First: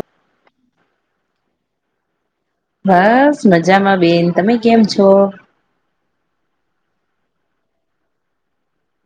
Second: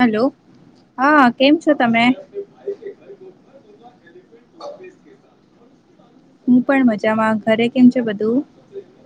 Hello હા કેમ છો તમે બસ મજામાં બેન તમે કેમ છો. હુ પણ મજામાં ઘરે કેમ છે બધું.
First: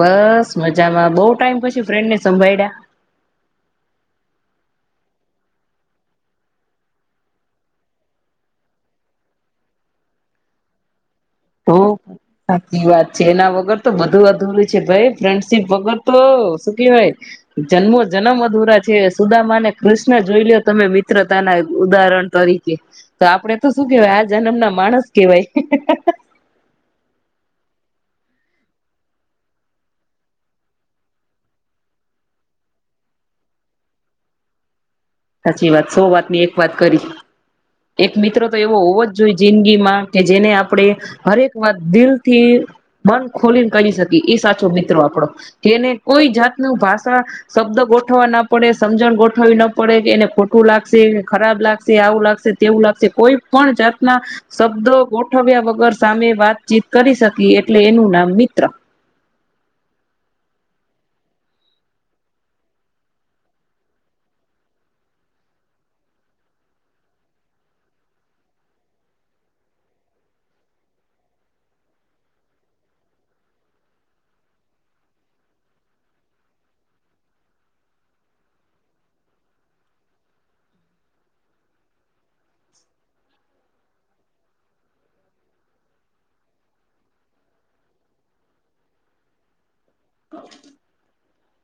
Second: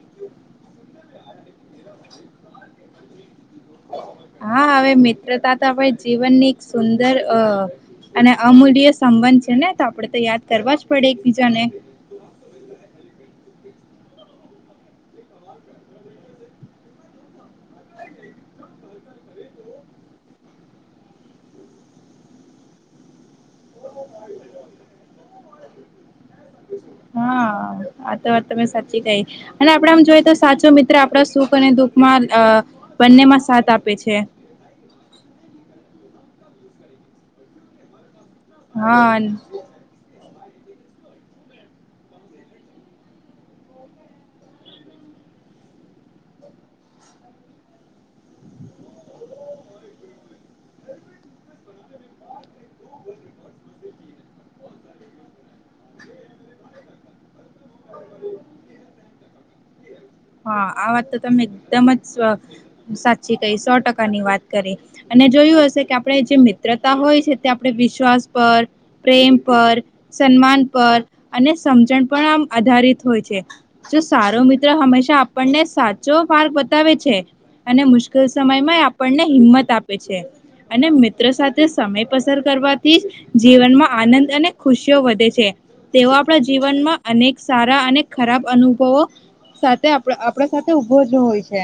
બસ મજામાં બહુ ટાઈમ પછી ચ્યું ફ્રેન્ડને સંભાયડ્યાં હા, હવે મિત્રતા તો આપણે જીવનની સુંદર અ અને અમૂલ્ય સંબંધ છે ને તો આપડે તો યાદ કરવા જ પડે. એકબીજાને તો સાચી વાત. જેના વગર તો બધું અધૂરું છે ભઈ ફ્રેન્ડશીપ વગર તો શું કેવાય જન્મો જનમ અધુરા છે સુદામાને કૃષ્ન જોઈ લ્યો તમે મિત્રતાના ઉદાહરણ તરીકે તો આપણેે તો શું કેવાય આ જનમના માણસ કેવાય હે હે હે હે હા, આ તો વાત તમે સાચી કહી અને આપડે આમ જોઈ તો સાચો મિત્ર આપડા સુખ અને દુઃખમાં અ બંનેમાં સાથ આપે છે. સાચી વાત સો વાતની એક વાત કરી એક મિત્રો તો એવો હોવો જ હા જોઈએ જિંદગીમાં કે જેને આપડે હરેક વાત દિલથી મન ખોલીન કરી શકી. ઈ સાચો મિત્રો આપડો કે એને કોઈ જાતનું ભાષા શબ્દ ગોઠવા ના પડે સમજણ ગોઠવવી ન પડે પડે જેને ખોટું લાગશે ખરાબ લાગશે આવું લાગશે તેવું લાગશે કોઈ પણ જાત ના શબ્દો ગોઠવ્યા વગર સામે વાતચીત કરી શકી લે એનું નામ મિત્ર. હા, આ વાત તો તમે એકદમ જ સ સાચી કહી સો ટકાની વાત કરી. અને જોયું હશે કે આપણે જે મિત્રતા હોય છે તે આપણે વિશ્વાસ પર પ્રેમ પર સન્માન પર અને સમજણ પણ આમ આધારિત હોય છે. જો સારો મિત્ર હંમેશા અપનને સાચો માર્ગ બતાવે છે અને મુશ્કેલ સમયમાંય આપનને હિંમત આપે છે અને મિત્રો સાથે સમય પસાર કરવાથી જ જીવનમાં આનંદ અને ખુશીઓ વધે છે. તેઓ આપણા જીવનમાં અનેક સારા અને ખરાબ અનુભવો સાથે આપ થોરા આપરા સાથે ઉભો જ હોય છે.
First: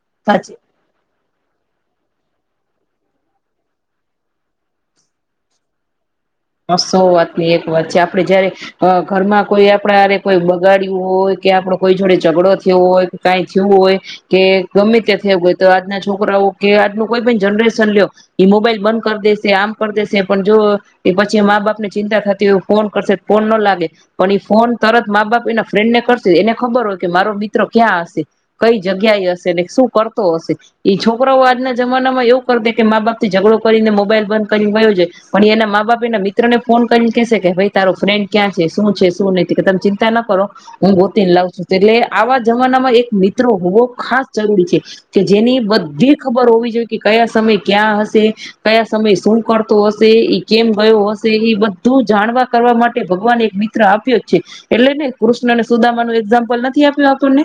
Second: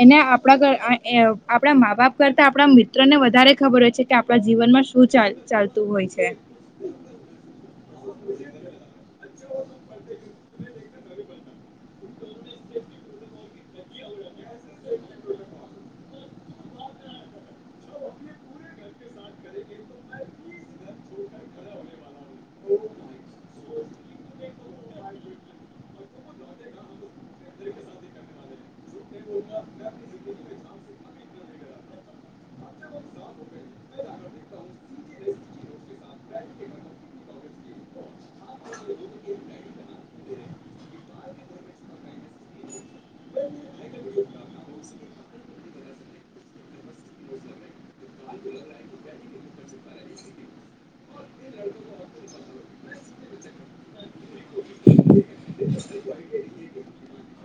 એને સાચે આપણા ઘર આ એઅ આપણા મા બાપ કરતા આપણા મિત્રને વધારે ખબર હોય છે કે આપણા જીવનમાં શું ચાલ ચાલતું હોય છે. હ, સૌ વાતની એક વાત છે. આપડે જયારે અ ઘરમાં કોઈ આપડા હારે કોઈ બગાડ્યું હોય કે આપડો કોઈ જોડે ઝઘડો થ્યો હોય કાંઈ થ્યું હોય કે ગમે તે થયવું હોય તો આજના છોકરાઓ કે આજનું કોઈ પણ જનરેશન લ્યો એ મોબાઈલ બંધ કર દેશે આમ કર દેશે પણ જો એ પછી મા બાપને ચિંતા કર તેઓ ફોન કરશે ફોન ન લાગે પણ ઈ ફોન તરત મા બાપ એના ફ્રેન્ડને કરશે એને ખબર હોય કે મારો દીકરો ક્યાં હશે કઈ જગ્યા એ હશે ને શું કરતો હશે ઈ છોકરાઓ આજ ના જમાનામાં એવું કર દે કે મા બાપથી ઝઘડો કરીને મોબાઈલ બંધ કરીન વયો જાય પણ એના માં કોઈના મિત્રને ફોન કરીન કેશે કે ભઈ તારો ફ્રેન્ડ ક્યાં છે શું છે શું નહ ક તમ ચિંતા ના કરો હું ગોતીન લાવ છું એટલે આવા જમાનામાં એક મિત્ર હોવો ખાસ જરૂરી છે કે જેની બધી ખબર હોવી જોઈએ કે કયા સમય ક્યાં હશે કયા સમય શું કરતો હશે ઈ કેમ ભય વોશ તો ઈ બધું જાણવા કરવા માટે ભગવાને એક મિત્ર આપ્યો છે એટલે ને કૃષ્નને સુદામાનું એક્ઝામ્પલ નથી આપ્યું આપણને.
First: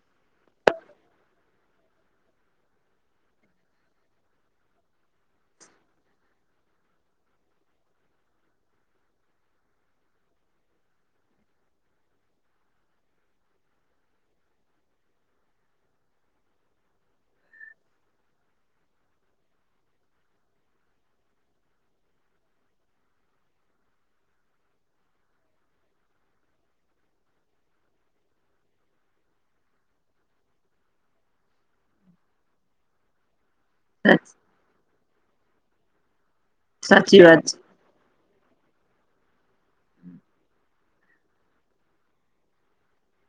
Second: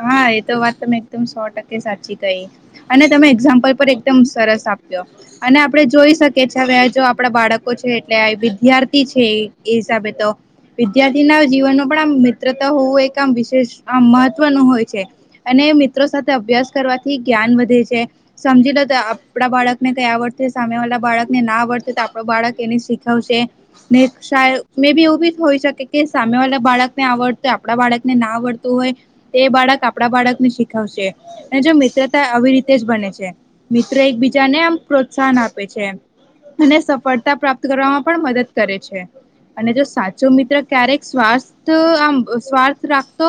હા, એ તો વાત તમે એકદમ સો ટકે સાચી કહી અને તમે એક્ઝામ્પલ પર એકદમ સરસ આપ્યો અને આપડે જોઈ શકીએ છે હવે જો આપડા બાળકો છે એટલે વિદ્યાર્થી છે એ એ હિસાબે તો વિદ્યાર્થીના જીવનમાં પણ આમ મિત્રતા હોવું એક આમ વિશેષ આમ મત પન હોય છે અને મિત્રો સાથે અભ્યાસ કરવાથી જ્ઞાન વધે છે સમજી લો તો આપડા બાળકને કઈ આવડશે સામેવાલાા બાળકને ના આવડશે તો આપડ બાળક એને શીખવશે ને શાય મેં બી એવું બી હોઈ શકે કે સામેવાલા બાળકને આવડશે આપડા બાળકને ના આવડતું હોય એ બાળક આપડા બાળકને શીખવશે અને જો મિત્રતા આવી રીતે જ બને છે. મિત્ર એકબીજાને આમ પ્રોત્સાહન આપે છે. અને સાચી સફળતા વાત છે પ્રાપ્ત કરવામાં પણ મદદ કરે છે. અને જો સાચો મિત્ર ક્યારેક સ્વાથ આમ સ્વાર્થ રાખતો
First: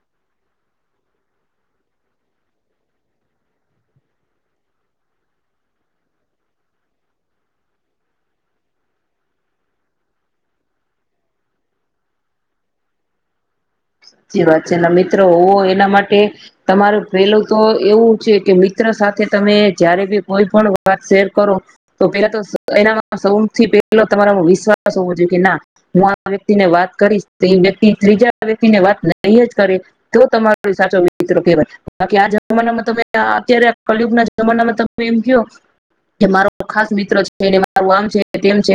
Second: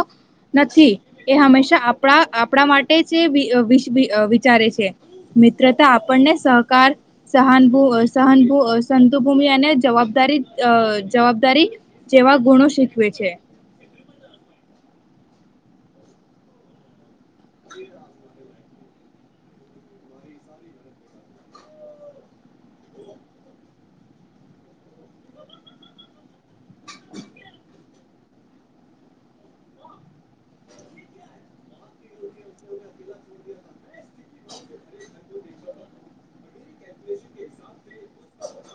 નથી એ હંમેશા આપણા આપણા માટે જે વિય વીસ વિય વિચારે છે. મિત્રતા આપણને સહકાર સહાનભુ સહનભુ સંતુભૂમિ અને જવાબદારી અહ જવાબદારી જેવા ગુણો શીખવે છે. [unintelligible] મિત્રો હો એના માટે તમારું પેલું તો એવું છે કે બી ત્ર સાથે તમે જયારે બી કોઈ પણ વાત શેર કરો, તો પેલા તો એના સૌથી પેલો તમારામાં વિશ્વાસ હોવો જોઈએ કે ના હું આ વ્યક્તિ ને વાત કરીશ તો વ્યક્તિ ત્રીજાક્ વાત નહી જ કરે તો તમારો સાચો મિત્રો કહેવાય. બાકી આ જમાનામાં તમે આ અત્યારે કલયુગ ના જમાનામાં તમે એમ ક કે મારો ખાસ મિત્ર છે મારું આમ મ છે તેમ છે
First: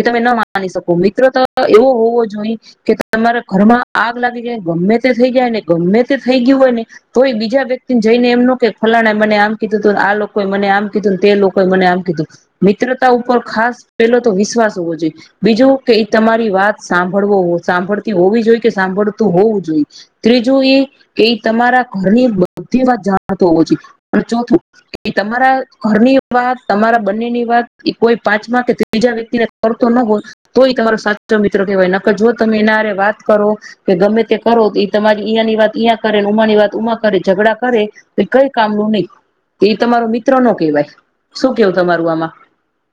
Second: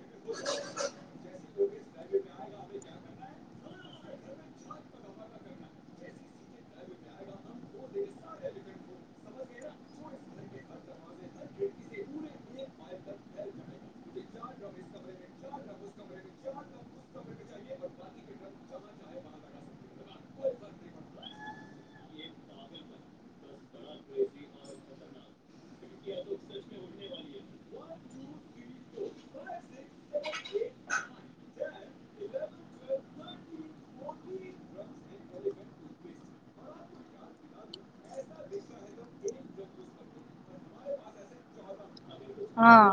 એ તમે ન માની શકો મિત્ર તો એવો હોવો જોઈ કે તમારા ઘરમાં આગ લાગી જાય ગમે તે થઈ જાય ને ગમે તે થઈ ગયું હોય ને તોય બીજા વ્યક્તિને જઈને એમનું કે ફલાણા મને આમ કીધું તું આ લોકોએ મને આમ કીધુંને તે લોકોએ મને આમ કીધું. મિત્રતા ઉપર ખાસ પેલો તો વિશ્વાસ હોવો જોઈએ. બીજું કે એ તમારી વાત સાંભળવો હો સાંભળતી હોવી જોઈ કે સાંભળતું હોવું જોઈએ. ત્રીજું એ કે તમારા ઘરની બધી વાત જાણતો હોવો જોઈએ. અને ચોથું તમારા ઘરની વાત તમારા બંનેની વાત એ કોઈ પાંચમા કે ત્રીજા વ્યક્તિને કર તો ન હોય તોય તમારો સા ચો મિત્રો કહેવાય નક જો તમે એનારે વાત કરો કે ગમેતે કરો તો એ તમારી ઈયાંની વાત ઇયા કરે ને ઉમાની વાત ઉમા કરે ઝઘડા કરેતો કઈ કામનું નહી. એ તમારો મિત્ર નો કહેવાય. શું કેવું તમારું આમાં? હા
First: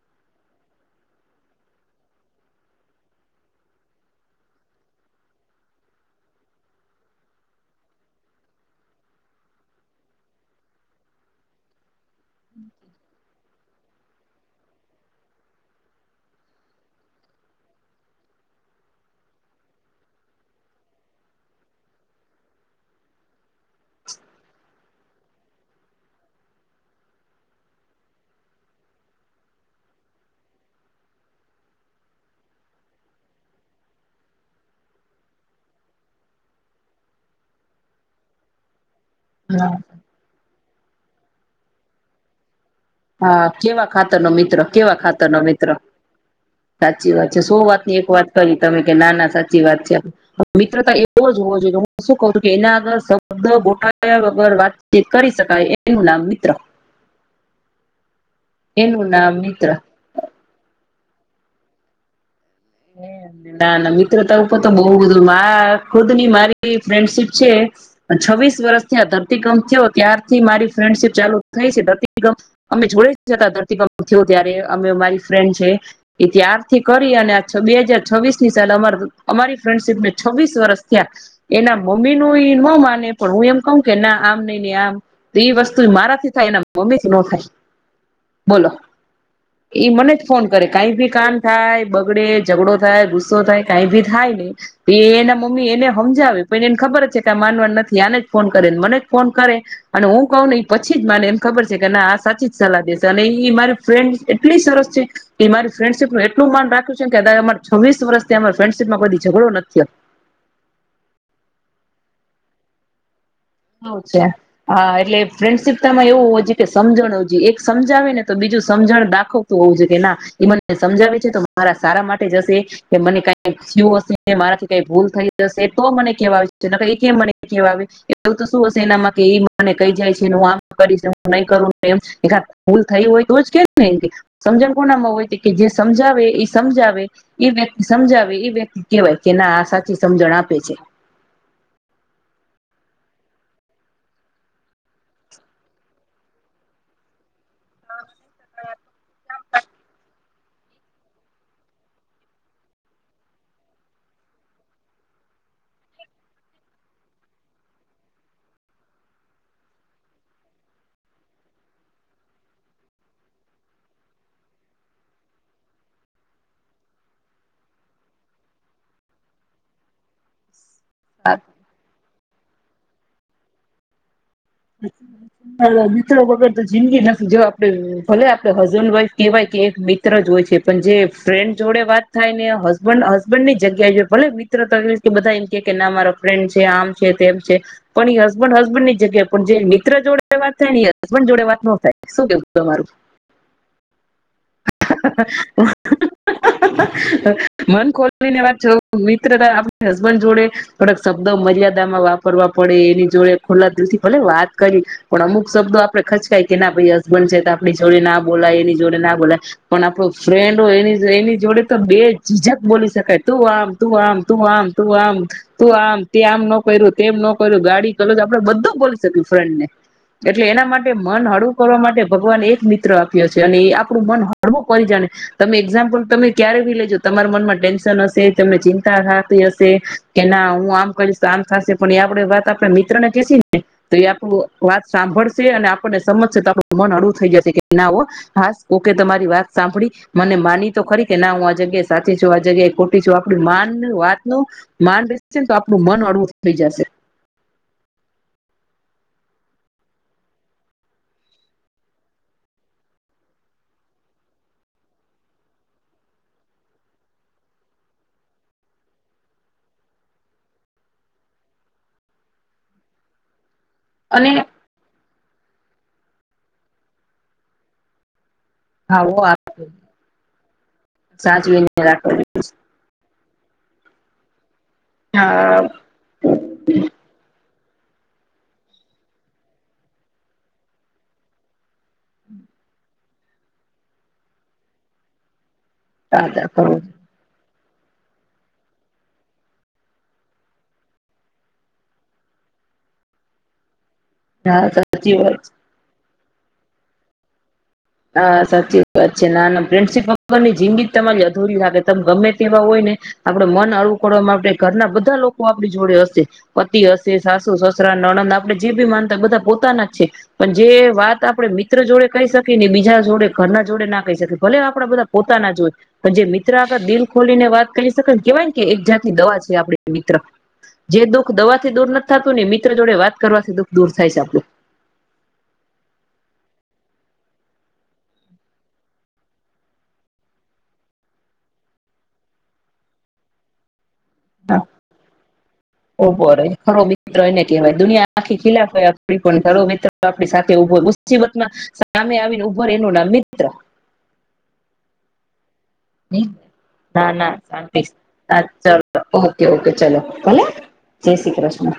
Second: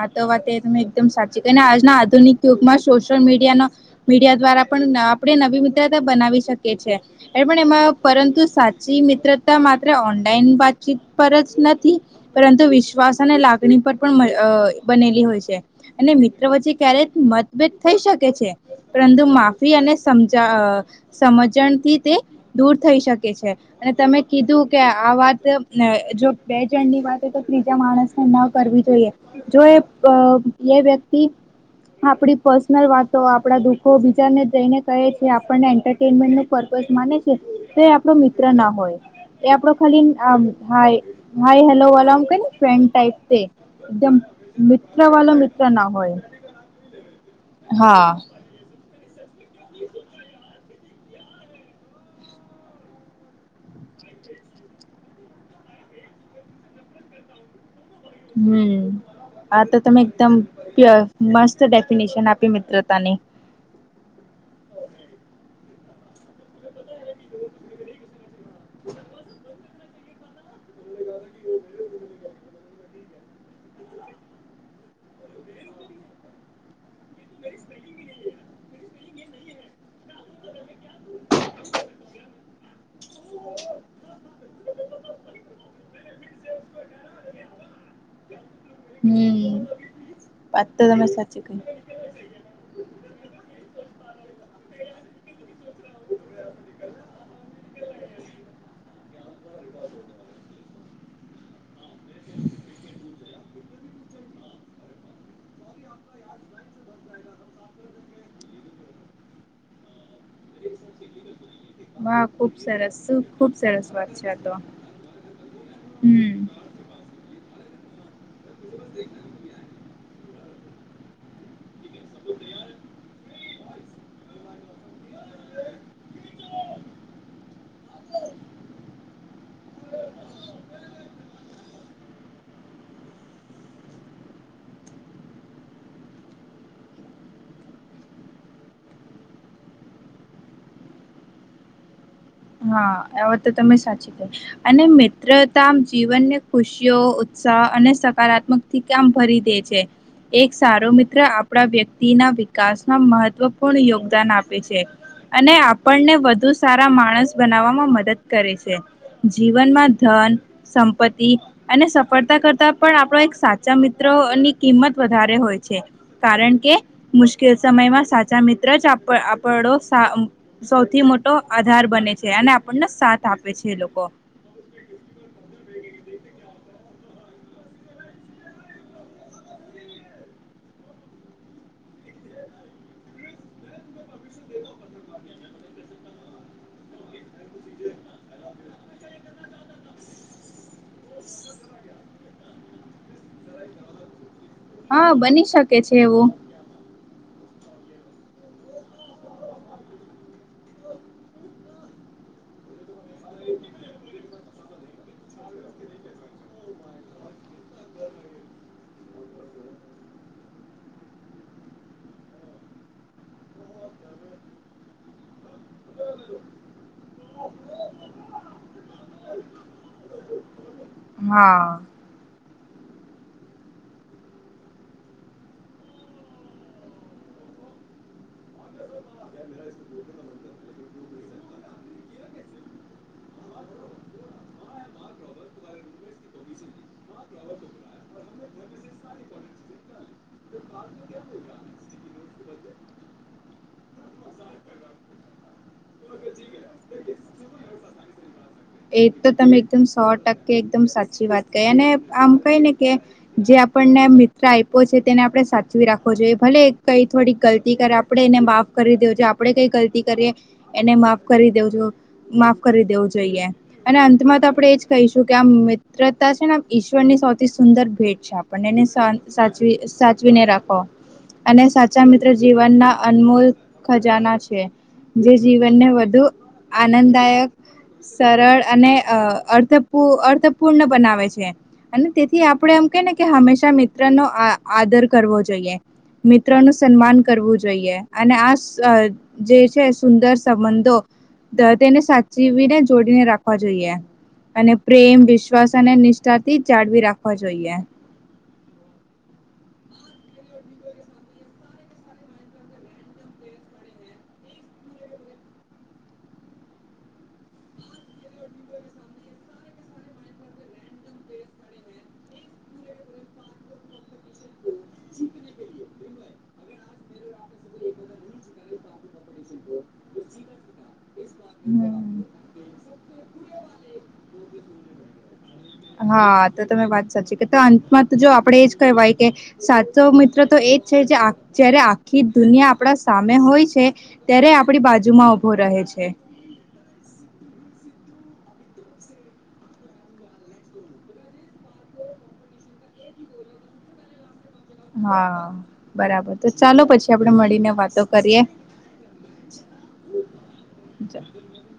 આતો વાતે તમે એકદમ સાચી તેને આજના આધુનિક યુગમાં સોશિયલ મીડિયા નો મીડિયા દ્વારા પણ આ આપણે નવી મિત્રતા બનાવી શકીએ છીએ. એ પણ એમાં પરંતુ સાચી મિત્રતા માત્ર ઓનલાઈન વાતચીત પર જ નથી પરંતુ વિશ્વાસ અને લાગ ગની પર પણ અહ બનેલી હોય છે અને મિત્ર વચ્ચે ક્યારે મતભેદ થઈ શકે છે. પરંતુ માફી અને સમજા આ સમજણથી તે દૂર થઈ શકે છે. અને તમે કીધું કે આ વાત ને જો બે જણની વાત હોય તો ત્રીજા માણસને ન કરવી જોઈએ. જો એ અ એ વ્યક્તિ આપડી પર્સનલ વાતો આપડા દુખો બીજાને જઈને કહે છે. આપને એન્ટરટેન્ટમેન નુ પર્પસ માને છે. તો એ આપણો મિત્ર ના હોય. એ આપડો હા ખાલી આ હાય, હાય હેલો એલોન કેને ફ્રેન્ડ ટાઈ હા કેવા ખાતર નો મિત્ર કેવા, ખાતર વાળો નો મિત્ર ના હોય સાચી વાત છે. શો વાતની એક હા વાત કરી તમે. નાના સાચી વાત છે. મિત્રતા એ એવોજ હોવો જોઈએ કશું ખોટું [unintelligible] વાતચીત કરી શકાય એનું નામ મિત્ર. હમ્મ, એનું નામ આ મિત્ર તો તમે દમ [unintelligible] મસ્ત ડેફિનેશન આપ ના ના મી ત્ર ઉપર તો બવ [unintelligible] ખુદ ની મારી ફ્રેન્ડશીપ છે. અન છવ્વીસ વર્ષથી આ ધરતીકંપ થયો ત્યારથી મારી ફ્રેન્ડશીપ ચાલુ થઈ છે. ધરતીકંપ અમે જોડે [unintelligible] ધરતીકંપ થયો ત્યારે અમે મારી ફ્રેન્ડ છે, એ ત્યારથી કરી અને છબી બે હાજર છવ્વીસ ની સાલે અમાર અમારી ફ્રેન્ડશીપ ને છવ્વીસ વર્ષ થયા એના મમ્મી નોઇ ન માને પણ હું એમ કઉ કે ના આમ નઈ નઈ આમ તો એ વસ્તુ મારાથી થાય એના મમ્મીથી ન થાય બોલો, હમ એ મને જ ફોન કરે વાત તો કઈ તમે ભી કામ સાચી કહી થાય બગડે તો થાય ગુસ્સો થાય કઈ બી થાય ને તોઇ એના મમ્મી એને હમજાવે પણ એને ખબર જ છે કે આ માનવા ની નથી. આને જ ફોન કરેને. મને જ ફોન કરે અને હું કહું ને એ પછી જ માને. એમ ખબર છે કે ના આ સાચી જ સલાહ દેશે. અને એ મારી ફ્રેન્ડ એટલી સરસ છે. કે મારી ફ્રેન્ડશીપ નું એટલું માન રાખ્યું છે કદાય મને છવ્વીસ વર્ષથી અમા ફ્રેન્ડશીપમાં કોબી ઝઘડો નથ થી. હ ખુબ સરસ શુ આવું છે. હા, એટલે ફ્રેન્ડશિપતામાં એવું હોવુ હમ જોઈ એ, કે સમજણ હોવું જોઈએ. સમજાવે ને તો બીજું સમજણ દાખવતું હોવું જોઈએ, કે ના એ મને સમજાવે છે, તો મારા સારા માટે જ હશે કે, મને કાય થયું હશે. મારાથી કઈ ભૂલ થઈ હશે, તો મને કેવા આવે છે ની તો ઈ કેય મને કેવા આવે. એવુ તો શું હશે એનામાં કે ઈ મને કય જાય છે. આમ કરી, નહી કરું. ભૂલ થઈ હોય તો જ કે ને, એમ સમજણ કોનામાં હોય કે જે સમજાવે એ સમજાવે એ વ્યક્તિ સમજાવે એ વ્યક્તિ કહેવાય કે ના આ સાચી સમજણ આપે છે. હા, આ વાત તો તમે સાચી કઈ અને મિત્રતા જીવનને ખુશીઓ ઉદ સાહ અને સકારાત્મક થી કામ ભરી દે છે. એક સારો મિત્ર આપણા વ્યક્તિના વિકાસમાં મહત્વપૂર્ણ યોગદાન આપે છે અને આપણને વધુ સારા માણસ બનાવવામાં મદદ કરે છે. જીવનમાં ધન, સંપત્તિ અને સફળતા કરતાં પણ આપણો એક સાચા મિત્રની અ કિંમત વધારે હોય છે કારણ કે મુશ્કેલ સમયમાં સાચા મિત્ર જ આપડ આપડો સૌથી મોટો આધાર બને. ત્યાંને આપણને સાથ આપે છે એ લોકો મિત્રો વગર તો જિંદગી નથી. જો આપડ ભલે આપડે હસબન્ડ, વાઈફ કેવાય કે, એક મિત્ર જ હોય છે પણ જે ફ્રેન્ડ જોડે વાત થાય ને, હસબન્ડ હસબન્ડ ની જગ્યાએ ભલે મિત્ર તો એ બધા એમ કે કે ના મારો ફ્રેન્ડ છે, આમ છે, તેમ છે પણ એ હસબન્ડ હસબન્ડ ની જગ્યા પણ જે મિત્ર જોડે વાત થાય ને, ઈ હસબન્ડ જોડે વાત ન થાય. શું કેવું તમારું? હા, બની શકે છે એવું. મન ખોલવીને વાત મિત્ર, આપ હસબન્ડ જોડે થોડાક શબ્દો મર્યાદામાં વાપરવા પડે, એની જોડે ખોલ્લા દિલથી ભલે વાત કરી પણ અમુક શબ્દો આપડે ખચકાય કે ના ભાઈ હસબન્ડ છે, તો આપણી જોડે ના બોલાય એની જોડે ના બોલાય પણ આપણો ફ્રેન્ડ હોય, એ એની જોડે તો બે જીજક બોલી શકાય. તું આમ તું આમ તું આમ તું આમ તું આમ, તે આમ ન કર્યું, તેમ ન કર્યું. ગાડી કલોજ આપડે બધું બોલી સકી ફ્રેન્ડ ને એટલે એના માટે કે મન હળવું હા. કરવા માટે ભગવાન એક મિત્ર આપ્યો છે અને એ આપડું મન હળવું કરી જાણે. તમે એક્ઝામ્પલ તમે ક્યારે ભી લેજો, તમારા મનમાં ટેન્શન હશે, તમને ચિંતા થાતી હશે કે ના હું આમ કરીશ, તો આમ થશે પણ એ આપડે વાત આપણા મિત્ર ને કેશું ને તો એ આપણું વાત સાંભળશે અને આપણને સમજશે, તો આપણું મન અળવું થઈ જશે કે, ના હો હ ઓકે તમારી વાત સાંભડી, મને માની તો ખરી કે ના હું આ જગ્યાએ સાચી છું, આ જગ્યાએ ખોટી છું. આપડુ માન વાતનું માન બેશેને તો આપણું મન અળવું થઈ જશે. એ તો તમે એકદમ સો ટકે એકદમ સાચી વાત કહી અને આમ કઈ ને કે જે આપણને મિત્ર આયપો છે, તેને આપણે સાચવી રાખવો જોઈએ. ભલે કઈ થોડી ગલતી કરે, આપણે એને માફ કરી દેવું જોઈએ. આપડે કઈ ગલતી કરીએ એને માફ કરી દેવજો માફ કરી દેવું જોઈએ. અને અંતમાં તો આપણેે એજ કેહશું. કે આ મિત્રતા છે ને, આમ ઈશ્વર ની સૌથી સુંદર ભેટ છે. આપ બનેને સન આવો સાચવી સાચવીને રાખો અને સાચવીને સાચા રાખો મિત્ર જીવનના અનમૂલ ખજાના છે. જે હા જીવનને વધુ આનંદદાયક સરળ અને અર્થપૂ અર્થપૂર્ણ બનાવે છે અને તેથી આપણે એમ કેય ને કે, હંમેશા મિત્રનો આ આદર કરવો જોઈએ. મિત્રો નું સન્માન કરવું જોઈએ. જોઈએ અને આ જે છે સુંદર સંબંધો અ તેને સાચવીને છોડીને રાખવા જોઈએ. અને સાચી પ્રેમ, વાત વિશ્વાસ અને નિષ્ તાથી જાળવી રાખવા જોઈએ. હા સાચી વાત છે. નાના ફ્રેન્ડશિપ વગર ની જિંદગી તમારી અધૂરી લાગે. તમે ગમે તેવા હોય ને, આપડે મન અળવું કરવા માટે ઘરના બધા લોકો આપણી જોડે હશે પતિ હશે, સાસુ, સસરા, નણંદ આપણે જે બી માનતા બધા પોતાના જ છે પણ જે વાત આપડે મિત્ર જોડે કય શકયે ને બીજા જોડે, ઘર ના જોડે ના કય શકે ભલે આમ આપડા બધા પોતાના જ હોય પણ જે મિત્ર મિત્ર આગાડે આપને દિલ ખોલીને વાત કરી શકાય, કેવાય કે એક જાત ની દવા છે આપડી મિત્ર. જે બો દવા થી દૂર નથી હમ થતું ને મિત્ર જોડે વાત કરવાથી દુઃખ દૂર થાય છે આપડું. હા તો તમે વાત સાચી કે અંતમાં તો જો આપડે એજ કહેવાય, કે સાચો મિત્ર તો એજ છે, જે આખ જયારે આખી દુનિયા આપણા સામે હોય છે ત્યારે આપણી બાજુમાં ઉભો રહે છે. ઉભો રહે ખરો મિત્ર એને કહેવાય દુનિયા આખી ખિલા હોય આપ પણ ખરો મિત્ર આપણી સાથે ઉભો મુસીબતમાં સામે આવીને ઉભુ એનું નામ મિત્ર. હા બરાબર તો ચાલો [unintelligible] ના પછી આપણે ના મળીને શાંતિ વાતો અ કરીએ. ઓકે ઓકે ચલો ભલે જય શ્રી કૃષ્ણ